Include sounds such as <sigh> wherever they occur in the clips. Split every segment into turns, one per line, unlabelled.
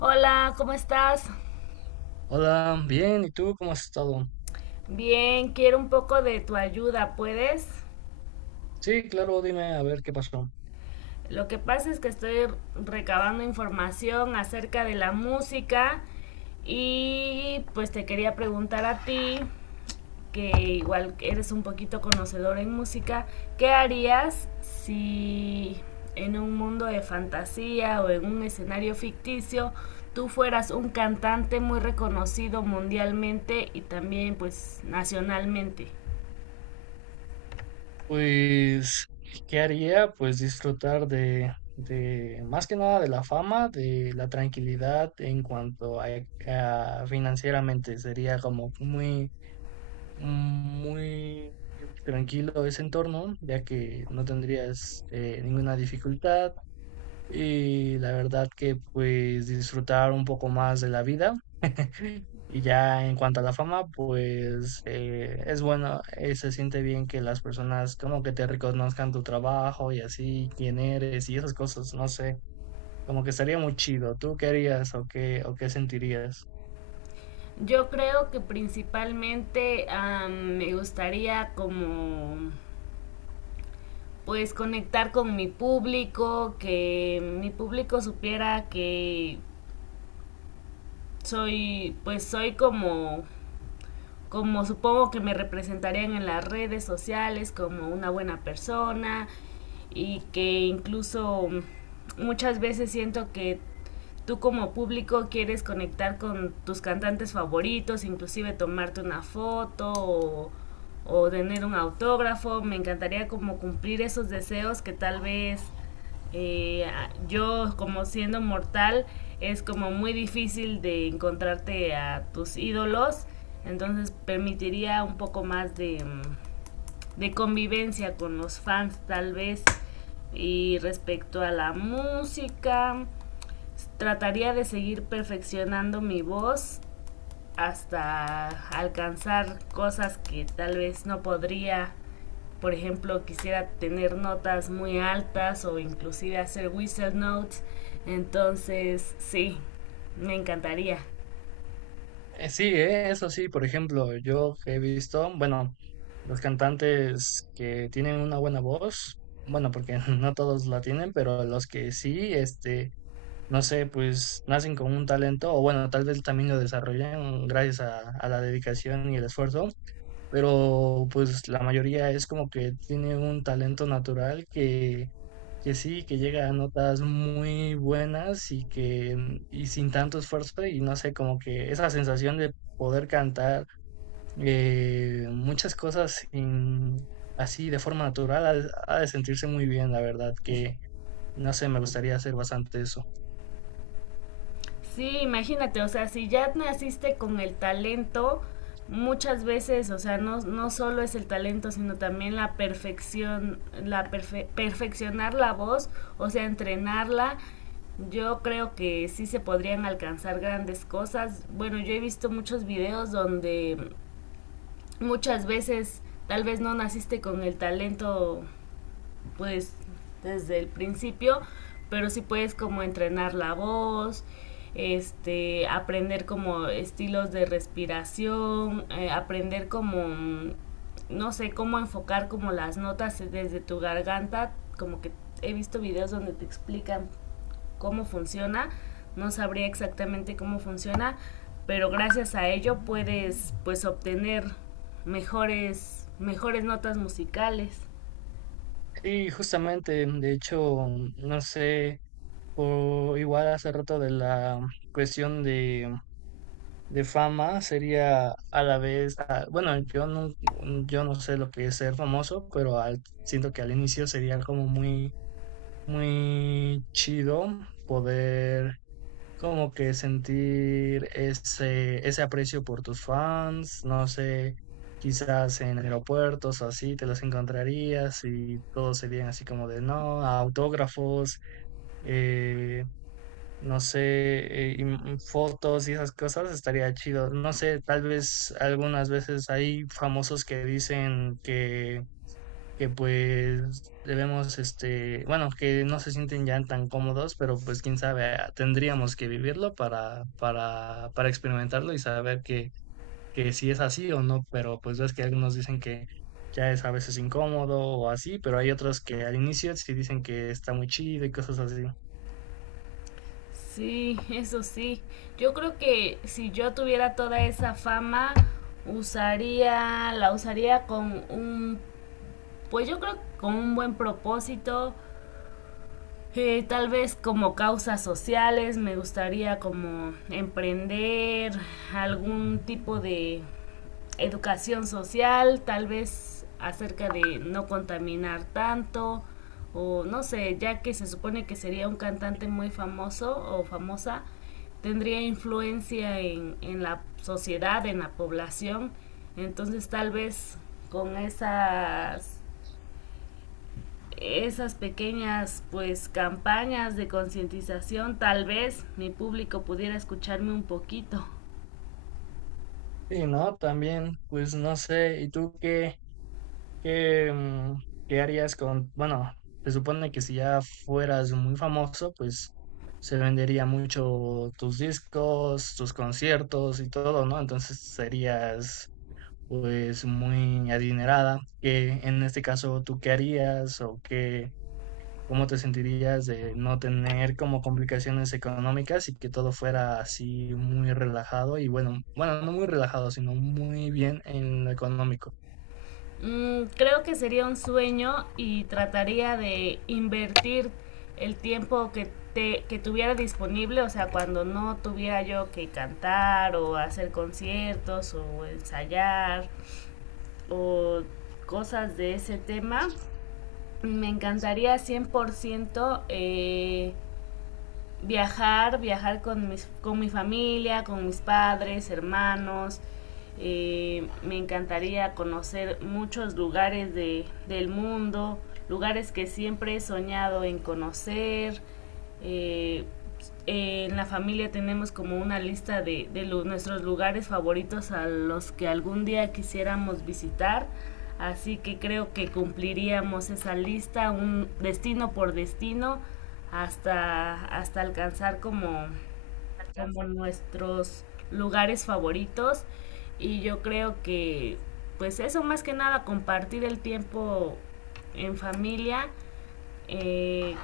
Hola, ¿cómo estás?
Hola, bien, ¿y tú cómo has estado?
Bien, quiero un poco de tu ayuda, ¿puedes?
Sí, claro, dime a ver qué pasó.
Lo que pasa es que estoy recabando información acerca de la música y pues te quería preguntar a ti, que igual eres un poquito conocedor en música, ¿qué harías si en un mundo de fantasía o en un escenario ficticio tú fueras un cantante muy reconocido mundialmente y también pues nacionalmente?
Pues, ¿qué haría? Pues disfrutar de más que nada de la fama, de la tranquilidad en cuanto a financieramente. Sería como muy tranquilo ese entorno, ya que no tendrías ninguna dificultad. Y la verdad que pues disfrutar un poco más de la vida. Y ya en cuanto a la fama, pues es bueno, se siente bien que las personas como que te reconozcan tu trabajo y así, quién eres y esas cosas, no sé, como que estaría muy chido. ¿Tú qué harías o o qué sentirías?
Yo creo que principalmente me gustaría como pues conectar con mi público, que mi público supiera que soy como como supongo que me representarían en las redes sociales como una buena persona y que incluso muchas veces siento que tú como público quieres conectar con tus cantantes favoritos, inclusive tomarte una foto o tener un autógrafo. Me encantaría como cumplir esos deseos que tal vez eh, yo como siendo mortal es como muy difícil de encontrarte a tus ídolos. Entonces permitiría un poco más de de convivencia con los fans tal vez. Y respecto a la música, trataría de seguir perfeccionando mi voz hasta alcanzar cosas que tal vez no podría. Por ejemplo, quisiera tener notas muy altas o inclusive hacer whistle notes. Entonces, sí, me encantaría.
Sí, eso sí, por ejemplo, yo que he visto, bueno, los cantantes que tienen una buena voz, bueno, porque <laughs> no todos la tienen, pero los que sí, este, no sé, pues nacen con un talento, o bueno, tal vez también lo desarrollan gracias a la dedicación y el esfuerzo, pero pues la mayoría es como que tiene un talento natural que sí, que llega a notas muy buenas y que y sin tanto esfuerzo y no sé, como que esa sensación de poder cantar muchas cosas así de forma natural ha de sentirse muy bien, la verdad, que no sé, me gustaría hacer bastante eso.
Sí, imagínate, o sea, si ya naciste con el talento, muchas veces, o sea, no, no solo es el talento, sino también la perfección, perfeccionar la voz, o sea, entrenarla. Yo creo que sí se podrían alcanzar grandes cosas. Bueno, yo he visto muchos videos donde muchas veces tal vez no naciste con el talento pues desde el principio, pero sí puedes como entrenar la voz, este, aprender como estilos de respiración, aprender como no sé, cómo enfocar como las notas desde tu garganta, como que he visto videos donde te explican cómo funciona, no sabría exactamente cómo funciona, pero gracias a ello puedes pues obtener mejores notas musicales.
Sí, justamente, de hecho, no sé, o igual hace rato de la cuestión de fama sería a la vez, ah, bueno, yo no sé lo que es ser famoso, pero siento que al inicio sería como muy chido poder como que sentir ese aprecio por tus fans, no sé, quizás en aeropuertos o así te los encontrarías y todos serían así como de, no, autógrafos, eh, no sé, y fotos y esas cosas, estaría chido. No sé, tal vez algunas veces hay famosos que dicen que pues debemos, este, bueno, que no se sienten ya tan cómodos, pero pues quién sabe, ah, tendríamos que vivirlo para experimentarlo y saber que si es así o no, pero pues ves que algunos dicen que ya es a veces incómodo o así, pero hay otros que al inicio sí dicen que está muy chido y cosas así.
Sí, eso sí. Yo creo que si yo tuviera toda esa fama, la usaría con un, pues yo creo que con un buen propósito, tal vez como causas sociales, me gustaría como emprender algún tipo de educación social, tal vez acerca de no contaminar tanto, o no sé, ya que se supone que sería un cantante muy famoso o famosa, tendría influencia en la sociedad, en la población, entonces tal vez con esas esas pequeñas pues campañas de concientización tal vez mi público pudiera escucharme un poquito.
Sí, no, también, pues no sé, ¿y tú qué? ¿Qué, qué harías con, bueno, se supone que si ya fueras muy famoso, pues se vendería mucho tus discos, tus conciertos y todo, ¿no? Entonces serías pues muy adinerada. ¿Qué en este caso, tú qué harías o qué, cómo te sentirías de no tener como complicaciones económicas y que todo fuera así muy relajado y bueno, no muy relajado, sino muy bien en lo económico?
Mm, creo que sería un sueño y trataría de invertir el tiempo que tuviera disponible, o sea, cuando no tuviera yo que cantar o hacer conciertos o ensayar o cosas de ese tema, me encantaría 100% viajar, viajar con mi familia, con mis padres, hermanos. Me encantaría conocer muchos lugares del mundo, lugares que siempre he soñado en conocer. Eh, en la familia tenemos como una lista de nuestros lugares favoritos a los que algún día quisiéramos visitar. Así que creo que cumpliríamos esa lista, un destino por destino, hasta alcanzar como, como nuestros lugares favoritos. Y yo creo que, pues eso más que nada, compartir el tiempo en familia, eh,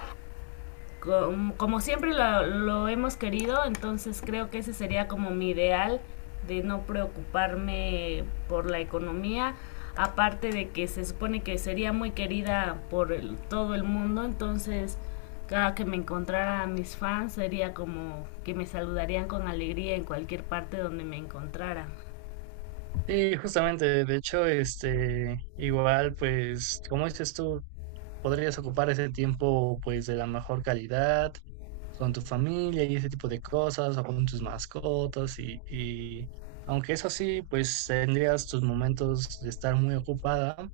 como siempre lo hemos querido, entonces creo que ese sería como mi ideal de no preocuparme por la economía, aparte de que se supone que sería muy querida por el- todo el mundo, entonces cada que me encontrara a mis fans sería como que me saludarían con alegría en cualquier parte donde me encontrara.
Sí, justamente, de hecho, este, igual, pues, como dices tú, podrías ocupar ese tiempo, pues, de la mejor calidad con tu familia y ese tipo de cosas, o con tus mascotas, y aunque eso sí, pues, tendrías tus momentos de estar muy ocupada,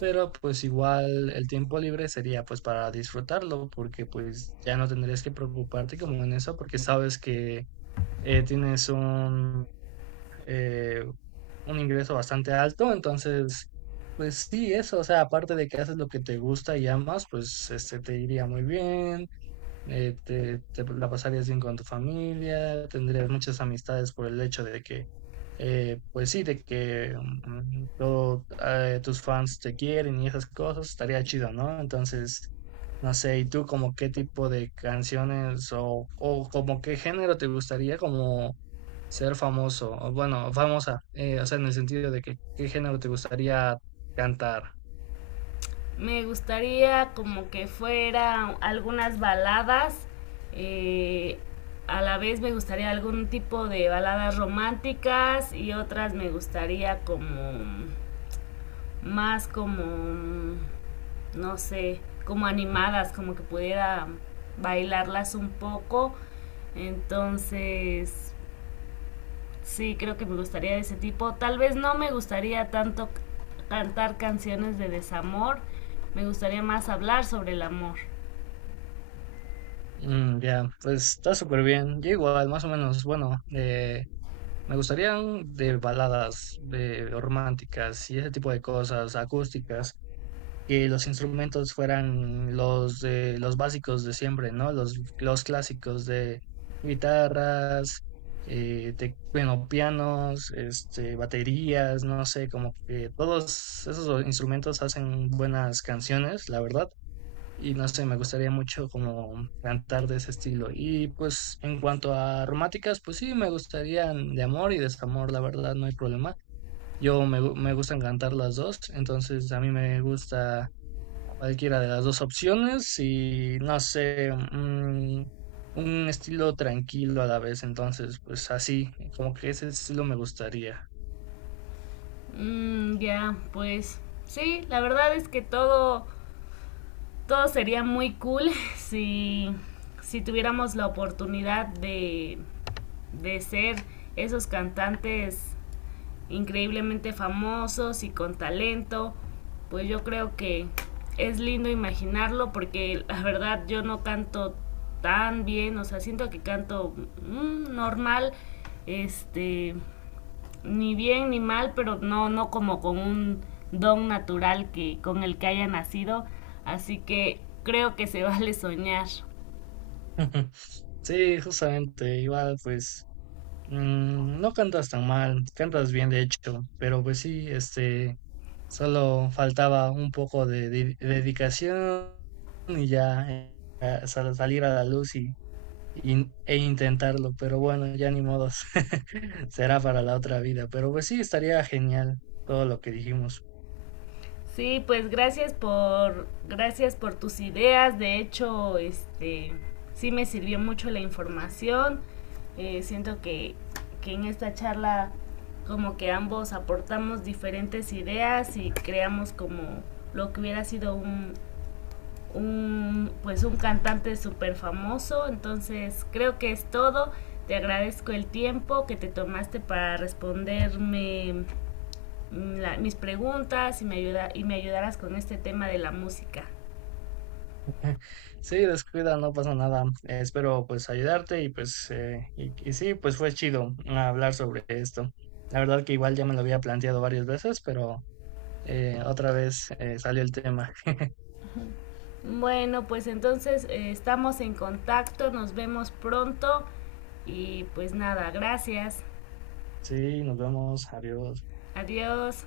pero, pues, igual el tiempo libre sería, pues, para disfrutarlo, porque, pues, ya no tendrías que preocuparte como en eso, porque sabes que tienes eh, un ingreso bastante alto, entonces, pues sí, eso, o sea, aparte de que haces lo que te gusta y amas, pues este te iría muy bien. Te la pasarías bien con tu familia, tendrías muchas amistades por el hecho de que, pues sí, de que todo, tus fans te quieren y esas cosas, estaría chido, ¿no? Entonces, no sé, ¿y tú como qué tipo de canciones o como qué género te gustaría como ser famoso? O bueno, famosa, o sea, en el sentido de que qué género te gustaría cantar.
Me gustaría como que fuera algunas baladas, eh, a la vez me gustaría algún tipo de baladas románticas y otras me gustaría como más como, no sé, como animadas, como que pudiera bailarlas un poco. Entonces, sí, creo que me gustaría de ese tipo. Tal vez no me gustaría tanto cantar canciones de desamor. Me gustaría más hablar sobre el amor.
Ya, pues está súper bien. Yo igual, más o menos, bueno, me gustarían de baladas de románticas y ese tipo de cosas acústicas, que los instrumentos fueran los de los básicos de siempre, ¿no? Los clásicos de guitarras, bueno, pianos, este, baterías, no sé, como que todos esos instrumentos hacen buenas canciones, la verdad, y no sé, me gustaría mucho como cantar de ese estilo. Y pues en cuanto a románticas, pues sí, me gustarían de amor y desamor, la verdad, no hay problema. Yo me gustan cantar las dos, entonces a mí me gusta cualquiera de las dos opciones y no sé, un estilo tranquilo a la vez, entonces pues así, como que ese estilo me gustaría.
Mm, ya, pues sí, la verdad es que todo sería muy cool <laughs> si, si tuviéramos la oportunidad de ser esos cantantes increíblemente famosos y con talento, pues yo creo que es lindo imaginarlo porque la verdad yo no canto tan bien, o sea, siento que canto mm, normal, este, ni bien ni mal, pero no, no como con un don natural que, con el que haya nacido, así que creo que se <laughs> vale soñar.
<laughs> Sí, justamente, igual pues, no cantas tan mal, cantas bien de hecho, pero pues sí, este, solo faltaba un poco de, dedicación y ya a salir a la luz e intentarlo, pero bueno, ya ni modos, <laughs> será para la otra vida, pero pues sí, estaría genial todo lo que dijimos.
Sí, pues gracias por gracias por tus ideas. De hecho, este sí me sirvió mucho la información. Siento que en esta charla como que ambos aportamos diferentes ideas y creamos como lo que hubiera sido un pues un cantante súper famoso. Entonces creo que es todo. Te agradezco el tiempo que te tomaste para responderme mis preguntas y me ayudarás con este tema de la música.
<laughs> Sí, descuida, no pasa nada, espero pues ayudarte y pues, y sí, pues fue chido hablar sobre esto. La verdad que igual ya me lo había planteado varias veces, pero otra vez salió el tema.
Bueno, pues entonces estamos en contacto, nos vemos pronto y pues nada, gracias,
Sí, nos vemos, adiós.
adiós.